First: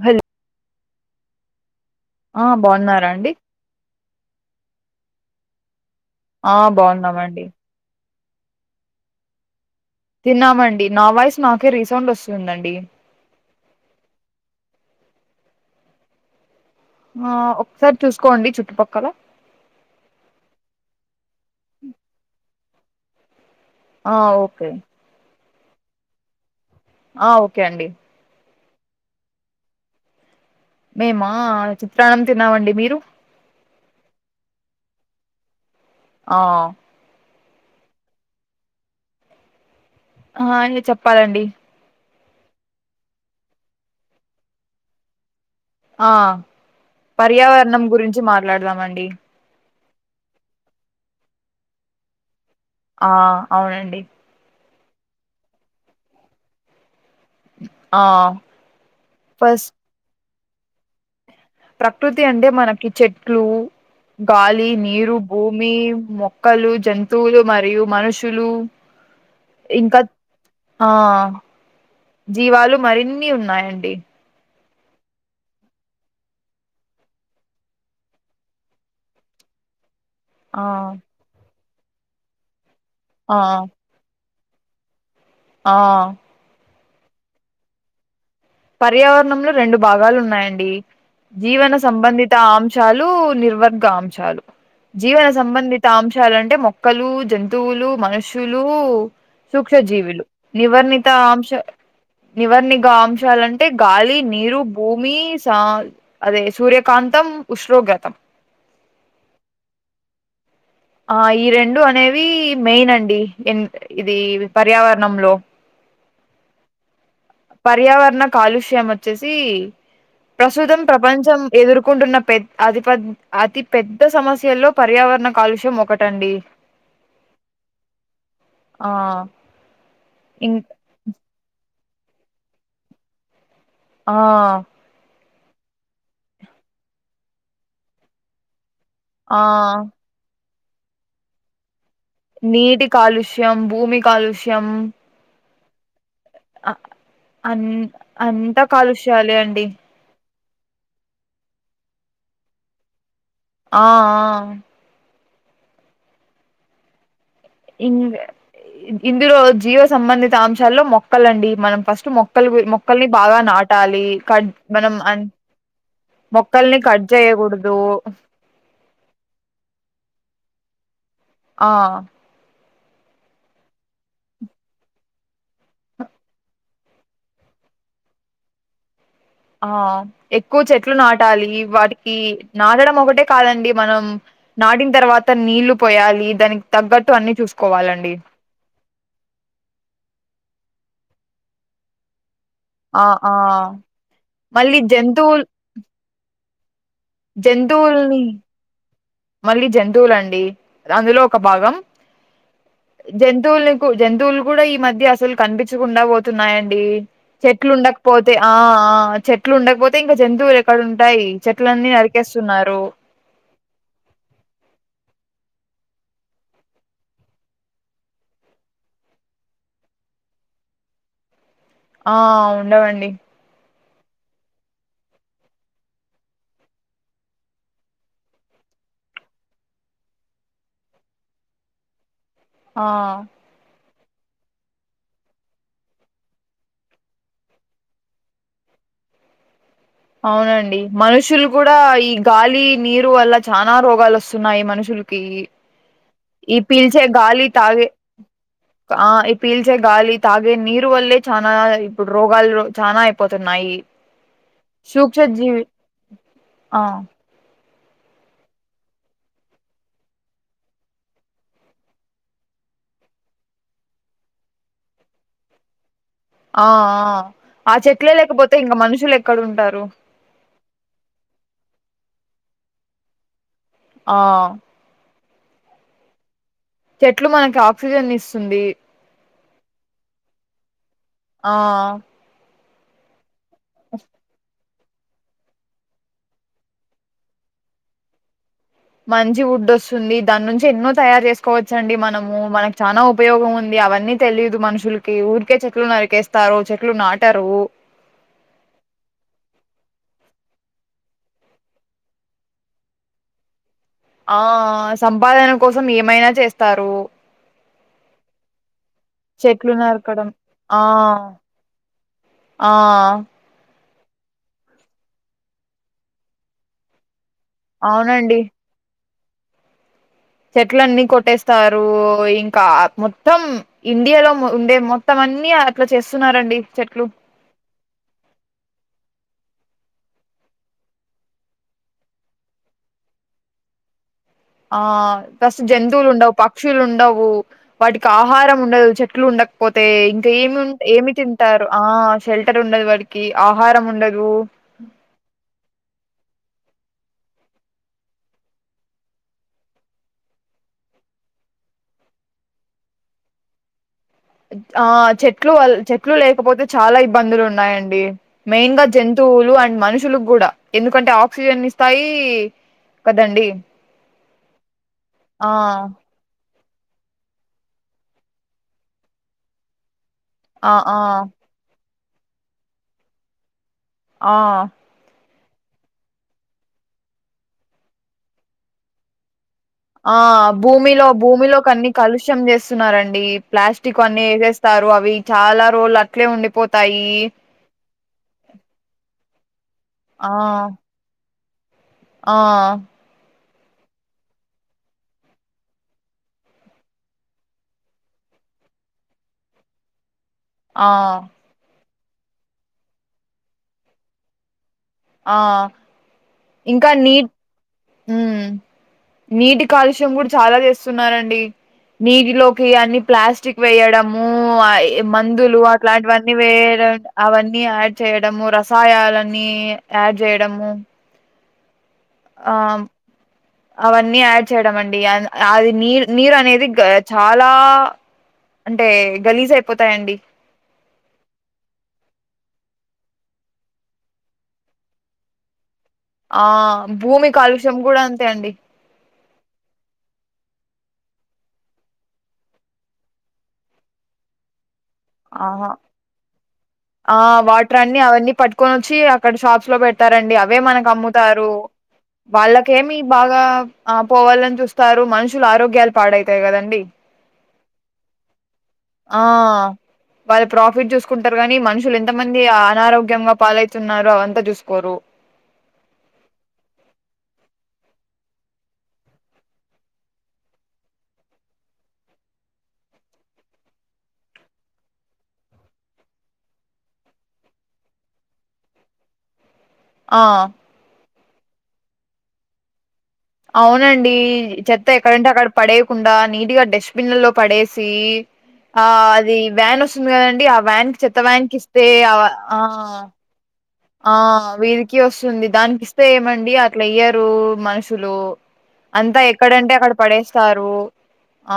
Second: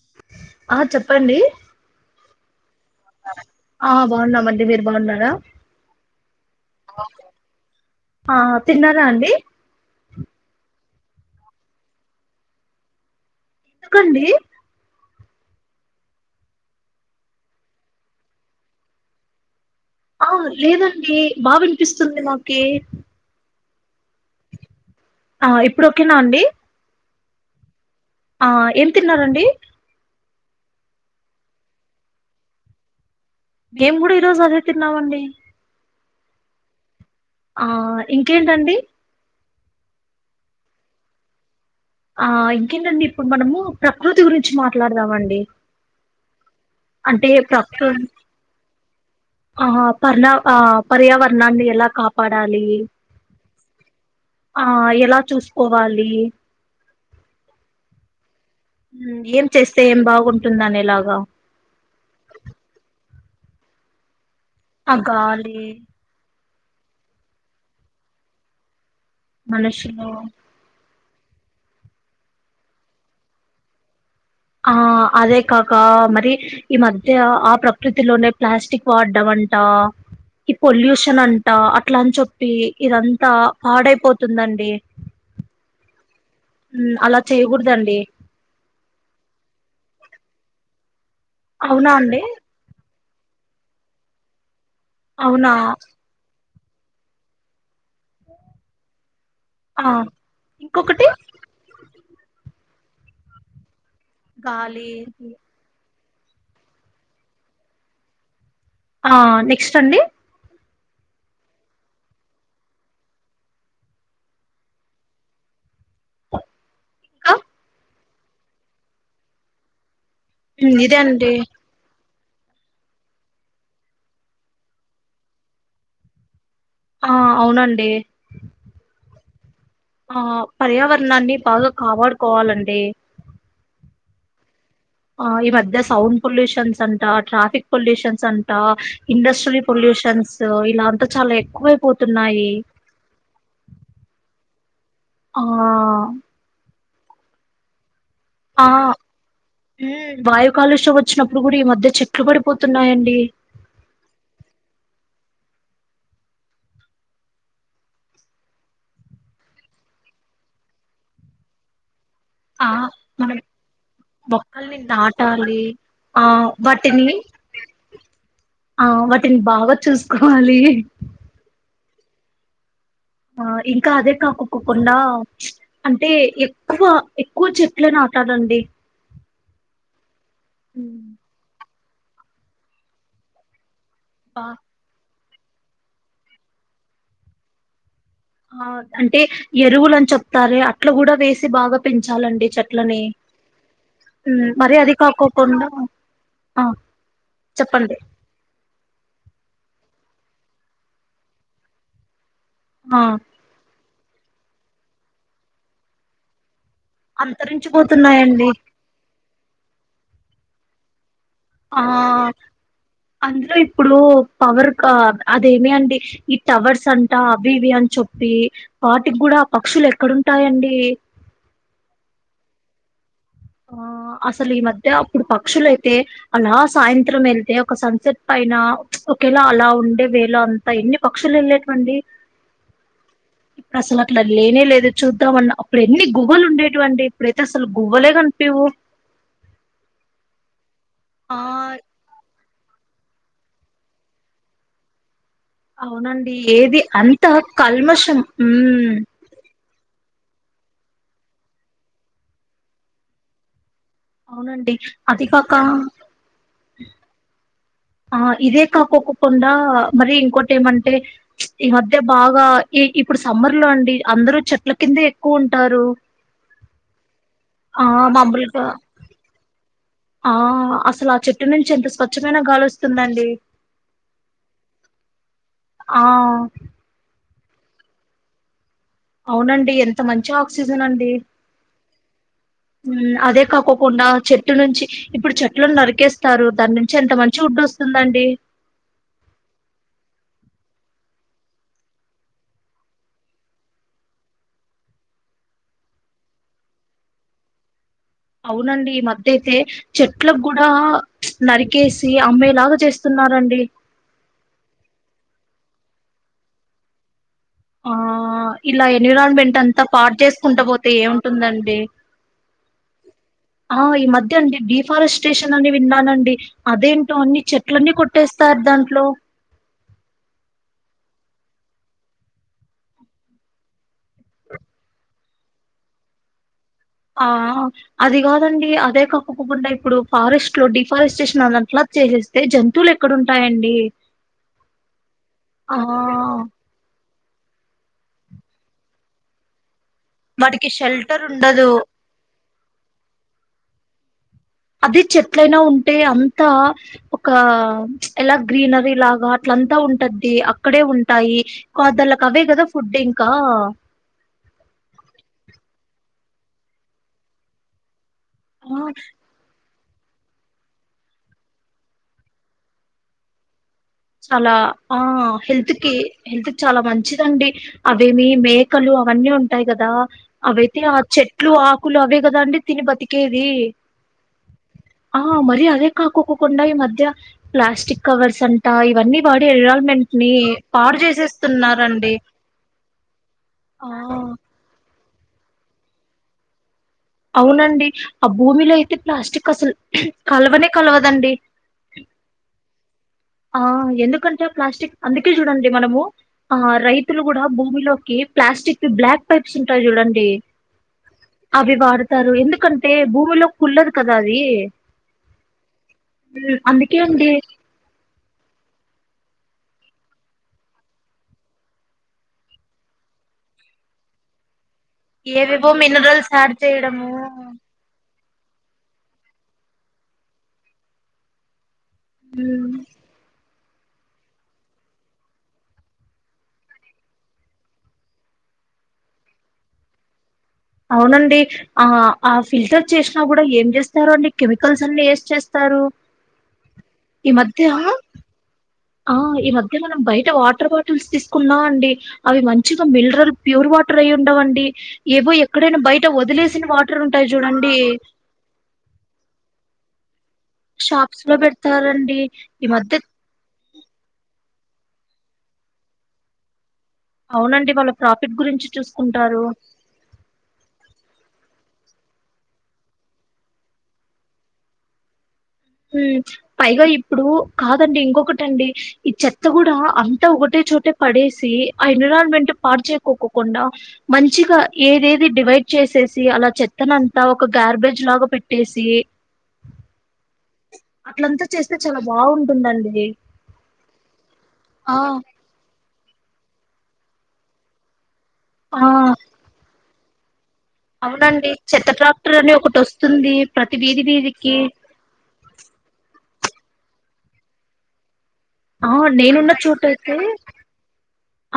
భల్ అ చెప్పండీ ఆ బావున్నారా అండి ఆ బావున్నామండి మీరు బావున్నారా ఆ బావున్నామండి ఆ తిన్నారా అండి తిన్నామండి నా వాయిస్ నాకే రీసౌండ్ వస్తుందండి ఎందుకండీ ఆ ఒక్కసారి చూసుకోండి చుట్టుపక్కల ఆ లేదండి బా వినిపిస్తుంది మాకీ ఆ ఓకే ఆ ఇప్పుడుఓకేనా అండి ఆ ఓకే అండి ఆ ఏం తిన్నారండి మేమా చిత్రాన్నం తిన్నామండి మీరు మేం కూడా ఈరోజు అదె తిన్నావండి ఆ ఆ ఇంకేంటండి ఆ ఇంగ చెప్పాలండి ఆ ఇంకేంటండి ఇప్పుడు మనము ప్రకృతి గురించి మాట్లాడదామండి ఆ అంటే పర్యావరణం ప్రకృ గురించి మాట్లాడదామండి ఆ పర్ణా ఆ పర్యావరణాన్ని ఎలా కాపా ఆ అవునండి ఆ ఎలా చూసుకోవాలి ఆ మ్ ఏం ఫస్ట్ చేస్తే ఏం బాగుంటుంది అనే లాగా ప్రకృతి అంటే మనకి చెట్లు గాలి ఆ నీరు గాలి భూమీ మొ క్కలు జంతువులు మరియు మనుషులు ఇంకా మనుషులూ ఆ జీవాలు మరిన్ని ఉన్నాయండి ఆ అదే కాకా మరి ఈ మధ్య ఆ ప్రకృతిలోనే ప్లాస్టిక్ వాడ్డం అం టా ఈ ఆ పొల్యూషన్ అంటా అట్లాని చెప్పి ఇదంతా ఆ పాడైపోతు ందండి ఆ అలా చేయకూడదండి. పర్యావరణంలో రెండు భాగాలు ఉన్నాయండి. జీవన అవునా అండి సంబంధిత అంశాలు లు నిర్వర్గ అంశాలు జీవన అవునా సంబంధిత అంశాలుంటే మొ క్కలు జంతువులు మనుషులు సూక్ష ఆ జీవులు ఇంకొకటి నివర్ణిత అంశ నివర్ణిగా అంశాలంటే గాలి నీరు గాలి భూమి సా అదే సూర్యకాంతం ఉష్ణోగ్రతం ఆ నెక్స్ట్ అండి ఆ ఈ రెండు అనేవి మెయిన్ అండి ఇది పర్యావరణంలో ఇంకా పర్యావరణ కాలుష్యం వోచ్చేసి ఉమ్, ప్రస్తుతం ఇదే అండి ప్రపంచం ఎదుర్కొంటున్న పె అతి పెద్ద అతి పెద్ద సమస్యల్లో పర్యావరణ కాలుష్యం ఒకటండి ఆ అవునండి ఆ ఆ ఇం పర్యావరణాన్ని బాగా కాపాడుకోవలండి. ఆ ఆ ఈ మధ్య సౌండ్ పొల్యూషన్స్ అంటా ట్రాఫిక్ పొల్యూషన్స్ అంటా ఆ ఇండస్ట్రిల్ పొల్యూషన్స్ ఇలా అంత చాలా ఎక్కువ అయి నీటి కాలుష్యం భూమి కాలుష్యం ఆ అన్ ఆన్ అంత ఆ కాలుష్యాలే అండి. ఉమ్ వాయు కాలుష్యం ఓచ్చినప్పుడు కూడా ఈ మధ్య చెట్లు పడిపోతున్నాయండి. ఆ ఆ ఇ ఇందులో జీవ సంబంధిత అంశాల్లో మొక్కలండి మనం ఫస్ట్ మొ మొక్కలు ఆ మొక్కల్ని మనం బాగా నాటాలి క మొక్కల్ని మనం అం నాటాలి ఆ మొక్కల్ని కట్ వాటిని చేయకూడదు ఆ వాటిని బాగా చూసుకోవాలి. ఆ ఆ ఇంకా అదే కాకోకుండా అంటే ఏ క్కువ ఎక్కువ చెట్లే నాటలండి. ఆ ఎక్కువ చెట్లు నాటాలి. వాటికి నాటడం ఒకటే కాదండి. మనం బా నాటిన తర్వాత నీళ్లు పోయాలి. దానికి తగ్గట్టు అన్ని చూసుకోవాలండి. ఆ అంటే ఎరువులని చెప్తారే అట్లా కూడా వేసి బాగా పెంచాలండి. చెట్లని ఆ ఆ ఉ మరి మళ్ళీ అది జంతువుల్ కాకోకుండా ఆ చెప్పండి జంతువుల్ని మళ్ళీ జంతువులండి అందులో ఒక భాగం ఆ జంతువులని జంతువులు కూడా ఈ మధ్య అసలు కనిపించకుండా పోతున్నాయి యి చెట్లు ఉండకపోతే అంతరించిపోతున్నాయండి ఆ ఆ చెట్లు ఉండకపోతే ఇంకా జంతువులు ఎక్కడ ఉంటాయి. ఆ చెట్లన్నీ నరికేస్తున్నారు. అందులో ఇప్పుడు పవర్ అదేమి అండి. ఈ టవర్స్ అంటా అవి ఇవి అని చెప్పి వాటికి గుడా పక్షులు ఎక్కడుంటాయండి. ఆ ఉండవండి. ఆ అసలు ఈ మధ్య అప్పుడు పక్షులైతే అలా సాయంత్రం వెళ్తే ఒక సన్సెట్ పైన ఒకేలా అలా ఉండే వేళ అంతా ఎన్ని పక్షులు ఏళ్ళేటివండి. ఆ అసలు అట్లా లేనే లేదు చూద్దాం అన్న అప్పుడు ఎన్ని గువ్వలు ఉండేటటువండి. ఇప్పుడైతే అసలు గువ్వలే కా నిపియ్యవ్ అవునండి మనుషులు కూడా ఈ గాలి త్రీ నీరు వల్ల చానా రోగాలు వస్తున్నాయి మనుషులకి అవునండి ఈ ఏది పిల్చే అంత గాలి తాగే కల్మషం ఉమ్ ఆ ఈ పిల్చే గాలి తాగే నీరు వల్లే చానా ఇప్పుడు రోగాలు చానా అయిపోతున్నాయి అవునండి అది కాక సూక్ష్మజీవి ఆ ఆ ఇదే కాకోకుండా మరి ఇంకోటి ఏమంటే ఉచ్ ఈ మధ్య బాగా ఈ ఇప్పుడు సమ్మర్ లో అండి అందరు చెట్ల కిందే ఎక్కువ ఉంటారు ఆ ఆ ఆ చెట్లే లేకపోతే ఇంక మనుషులు ఎక్కడ ఉంటారు ఆ అసలు ఆ చెట్టు నుంచి ఎంత స్వచ్ఛమైన గాలి వస్తుందండి ఆ ఆ ఎట్లు మనకి ఆక్సిజన్ ఇస్తుంది అవునండి ఎంత మంచి ఆక్సిజన్ ఆన్ ఆ ఉహ్మ్ అదే కాకోకుండా చెట్టు నుంచి ఇప్పుడు చెట్లను నరికేస్తారు దాని నుంచి ఎంత మంచి వుడ్ వస్తుందండి మంచి వుడ్ వస్తుంది దాని నుంచి ఎన్నో తయారు చేసుకోవచ్చండి మనము మనకు చానా ఉపయోగం ఉంది అవన్నీ తెలీదు మనుషులకి ఊరికే చెట్లు నరికేస్తారు చెట్లు నాటారు అవునండి ఈ మధ్య అయితే చెట్లకు కూడా ఉచ్ ఉచ్ నరికేసి అమ్మేలాగా చేస్తున్నారండి ఆ ఆ సంపాదన కోసం ఏమైనా చేస్తారు ఆ ఇలా ఎన్విరాన్మెంట్ చెట్లు అంతా పాడు నరకడం చేసుకుంటా ఆ పోతే ఏమి ఉంటుంది అండి ఆ ఆ ఈ మధ్య అండి డిఫారెస్ట్ స్టేషన్ అని విన్నాండి అది ఏంటో అన్నీ చెట్లని అవునండి కొట్టేస్తారు దాంట్లో చెట్లన్నీ కొట్టేస్తారు యి ఇంకా మొత్తం ఇండియాలో ఉ ఉండే మొత్తం ఆన్ అన్నీ అట్లా చేస్తున్నారండి చెట్లు ఆ అది కాదండి అదే కా కుక్కుండా ఇప్పుడు ఫారెస్ట్ లో డిఫారెస్టేషన్ అన్న అట్ల [unintelligible] చేసేస్తే జంతువులు ఎక్కడ ఉంటాయండి ఆ ఫస్ట్ జంతువులు ఉండవ్ పక్షులు ఉండవ్ ఉహు వాటికి ఆహారం ఉండదు చెట్లు ఉండకపో తే ఇంకా ఏమి వాటికి ఏమి షెల్టర్ తింటారు ఉండదు ఆ షెల్టర్ ఉండదు వాటికి ఆహారం ఉండదు అది చెట్లైనా ఉంటే అంత ఒక ఉచ్ ఎలా గ్రీనరీ లాగా అట్లంతా ఉంటది అక్కడే ఉంటాయి కాదలక అవే కథ ఫుడ్ ఇంకా ఆ చెట్లు చెట్లు లేకపోతే చాలా ఇబ్బందులు ఉన్నాయండి మెయిన్ ఆ గా జంతువులు ఆన్ మనుషులకు కూడా ఎందుకంటే ఆక్సిజన్ ఇస్తాయి కదండి చాలా ఆ హెల్త్ కి హెల్ చాలా మంచిదండి అవేమీ మేకలు అవన్నీ ఉంటాయి కదా అవైతే ఆ చెట్లు ఆకులు అవే కథ అండి తిని బతికేది ఆ ఆ మరి అదే కాకోకుండా ఈ మధ్య ప్లాస్టిక్ కవర్స్ అంట ఇవన్నీ వా ఆ భూమిలో భూమిలోకి అన్ని చేసేస్తున్నారండి కలుష్యం చేస్తున్నారండి ప్లాస్టిక్ ఆ వన్నీ చేస్తారు అవి చాలా రోజులు అట్లే ఉండిపో అవునండి ఆ భూమిలో అయితే ప్లాస్టిక్ అసలు ఆ కలవనే కలవదండి. ఆ ఆ ఎందుకంటే ప్లాస్టిక్ అందుకే చూడండి మనము ఆ రైతులు కూడా భూమిలోకి ప్లాస్టిక్వి బ్లాక్ పైప్స్ ఉంటాయి చూడండి ఆ స్తారు ఎందుకంటే భూమిలో కుల్లదు కదా అది ఆ ఉ ఇంకా అందుకే అండి నీట్ ఉమ్ నీటి కాలుష్యం కూడా చాలా చేస్తున్నారండి నీటిలోకి అన్ని ప్లాస్టిక్ వేయడము అయ్ ఈ మందులు ఏవేవో మినరల్స్ అట్లాంటివన్నీ యాడ్ వేయడం చేయడము అవన్నీ యాడ్ చేయ డము రసాయాలన్ని యాడ్ చేయడము ఉమ్, ఆమ్ అవన్నీ యాడ్ చేయడం అండి అ అది నీరు నీరు అనేది గ చాలా అంటే గలీజ్ అయిపోతాయండి అవునండి ఆ ఆ ఫిల్టర్ చేసినా కూడా ఏం చేస్తారో అండి కెమికల్స్ అన్ని వేసి చేస్తారు. ఆ భూమి ఈ కాలుష్యం మధ్య కూడా అంతే అండి ఆ ఈ మధ్య మనం బయట వాటర్ బాటిల్స్ తీసుకున్నా అండి అవి మంచిగా మిలరల్ ప్యూర్ వాటరే వుండవండి ఏవో ఆహా ఎక్కడైనా బయట వదిలేసిన వాటరు ఆ ఉంటాయి చూడండి వాటర్ అన్ని అవన్నీ పట్టుకొని వచ్చి అక్కడ షాప్స్ లో పెడతారండి అవే మనకు షాప్స్‌లో అమ్ముతారు పెడతారండి. ఈ మధ్య వాళ్ళకేమి బాగా ఆ పోవాలని చూస్తారు మనుషులు ఆరోగ్యాలు పాడైతాయి కదండి. అవునండి వాళ్ళ ప్రాఫిట్ గురించి చూసుకుంటారు. వాళ్ళు ప్రాఫిట్ చూసుకుంటారు కానీ మనుషులు ఎంత మంది అనారోగ్యంగా పాలవుతున్నారో అదంతా చూసుకోరు. [inaudible] ఉ పైగా ఇప్పుడు కాదండి ఇంకొకటండి ఈ చెత్త కూడా అంతా ఒటే చోటే పడేసి ఆ ఎన్విరాన్మెంట్ పాడుచేకోకుండా మంచిగా ఏదేది డివైడ్ చేసేసి అలా చెత్తనంతా ఒక గార్బేజ్ లాగా పెట్టేసి [inaudible] అట్లంతా చేస్తే చాలా బాగుంటుందండి అవునండి చెత్త ఎక్కడంటే అక్కడ పడే కుండా నీట్గా డస్ట్బిన్లో పడేసి ఆ అది వ్యాన్ వస్తుంది కదండి ఆగ్ వ్యాన్ కి చెత్త అవునండి వ్యాన్ కి ఇస్తే చెత్త అవ ట్రాక్టర్ అని ఆ ఒకటి వస్తుంది ప్రతి వీధి ఆ వీధికి వీధీకి వస్తుంది దానికి ఇస్తే ఏమండి అట్లా ఇయ్యరు మనుషులు. ఆ అంతా నేనున్న ఎక్కడంటే చోట అక్కడ అయితే పడేస్తారు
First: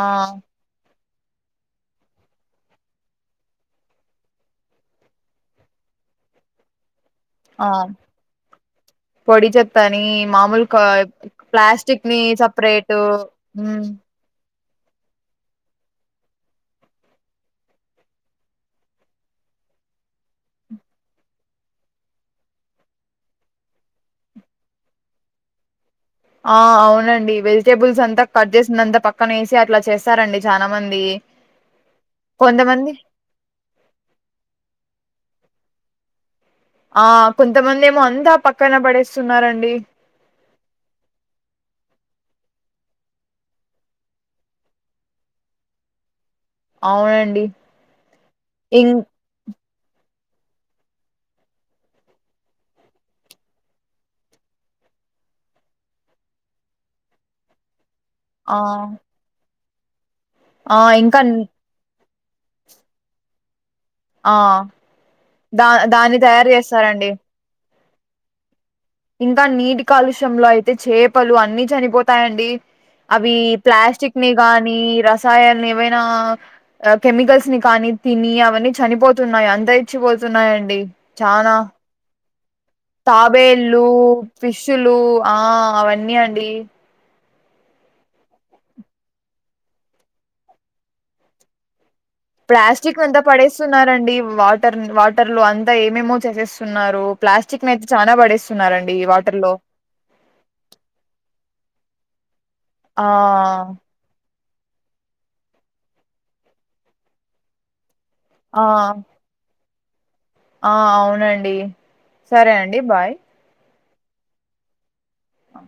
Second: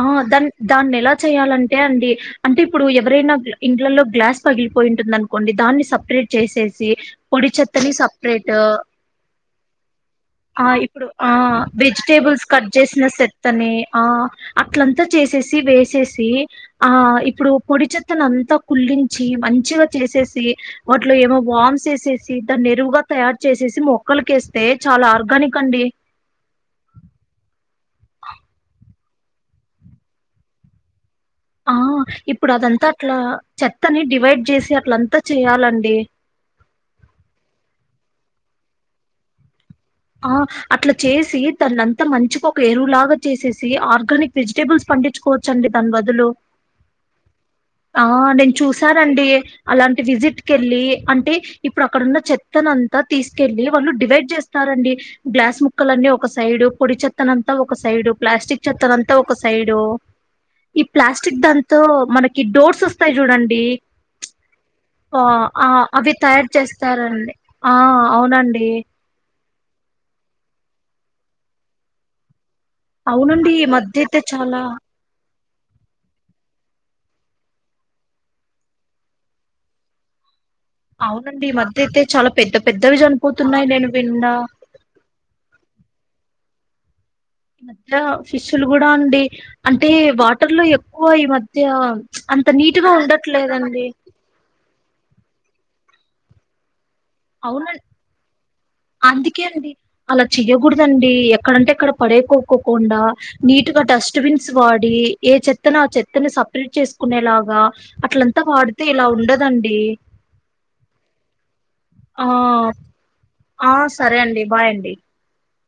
ఆ దాన్ దాన్ ఎలా చేయాలంటే అండి అంటే ఇప్పుడు ఎవరైనా ఇండ్లలలో గ్లాస్ పగిలిపోయిటుంది అనుకోండి, దాన్ని సపరేట్ చేసేసి పొడి ఆ చెత్తని సపరేటు పొడి చెత్తని మామూలు ఆ క ఇప్పుడు ఆ ప్లాస్టిక్ ని వెజిటేబుల్స్ కట్ సపరేట్ చేసిన సెత్తని మ్మ్ ఆ అట్లంతా చేసేసి వేసేసి ఆ ఇప్పుడు పొడి చెత్తను అంతా కుల్లించి మంచి మంచిగా చేసేసి వాటిలో ఏమో వామ్ చేసేసి దాన్ని ఎరువుగా తయారు చేసేసి మొక్కలకి వేసేసి తే చాలా ఆర్గానిక్ అండి ఆ అవునండి వెజిటేబుల్స్ అంతా కట్ చేసినక్ అంత పక్కన వేసి అట్లా చేస్తారండి చానా మంది ఆ ఇప్పుడు అదంతా కొంతమంది అట్లా చెత్తని డివైడ్ చేసి అట్లంతా చేయాలండి ఆ కొంతమంది ఏమో అంతా పక్కన పడేస్తున్నారండి ఆ అట్లా చేసి తనంతా మంచిగా ఒక ఎరువులాగా చేసేసి ఆర్గానిక్ వెజిటేబుల్స్ పండించుకో కోచండి దాని బద్దులు అవునండి ఆ నేను ఇం చూసానండి అలాంటి విజిట్ కెళ్ళి అంటే ఇప్పుడు అక్కడున్న చెత్త అంతా తీసుకెళ్ళి వాళ్ళు డివైడ్ చేస్త స్తారండి గ్లాస్ ముక్కల అన్నీ ఒక సైడు పొడి చెత్తన అంతా ఒక సైడ్ ఆ ప్లాస్టిక్ చెత్తన అంతా ఒక సైడు ఆ ఈ ఇంకా ప్లాస్టిక్ దాంతో మనకి డోర్స్ వస్తాయి చూడండి ఆ ఆ ఆ అవి తయారు చేస్తారండి ఆ అవునండి ఇంకా నీటి కాలుష్య లో అయితే చేపలు అన్ని చనిపోతాయండి అవి అవునండి ఈ మధ్య అయితే ప్లాస్టిక్ ని చాలా గాని రస్ వ్యవసాయాలని ఏవైనా కెమికల్స్ ని కానీ తిని అవన్నీ చనిపోతున్నాయి అంతరించిపోతున్నాయి అవునండి ఈ మద్య అయితే పెద్ద పెద్దవి చనిపోతున్నాయి తాబేల్లు నేను విన్నా ఫిష్లు ఆ అవన్నీ అండి ఈ మధ్య ఫిష్లు కూడా అండి అంటే వాటర్ లో ఎక్కువ ఈ మధ్య అంత నీట్ గా ప్లాస్టిక్ ని అంతా ఉండట్లేదండి పడేస్తున్నండి వాటర్ వాటర్లు అంతా ఏమేమో చేసేస్తున్నారు ప్లాస్టిక్ ని అవునండి అయితే చానా పడేస్తున్నారండి వాటర్ అందుకే లో అండి అలా చెయ్యకూడదండి ఎక్కడంటే ఎక్కడ పడేకోక్కకుండా ఆ నీట్ గా డస్ట్బిన్ వాడి ఏ చెత్తను ఆ చెత్తను సపరేట్ చేసుకునేలాగా అట్లంతా ఆ వాడితే ఇలా ఉండదండి ఆ అవునండి ఆ సరే అండి బాయ్ ఆ సరే అండి బాయండి ఆ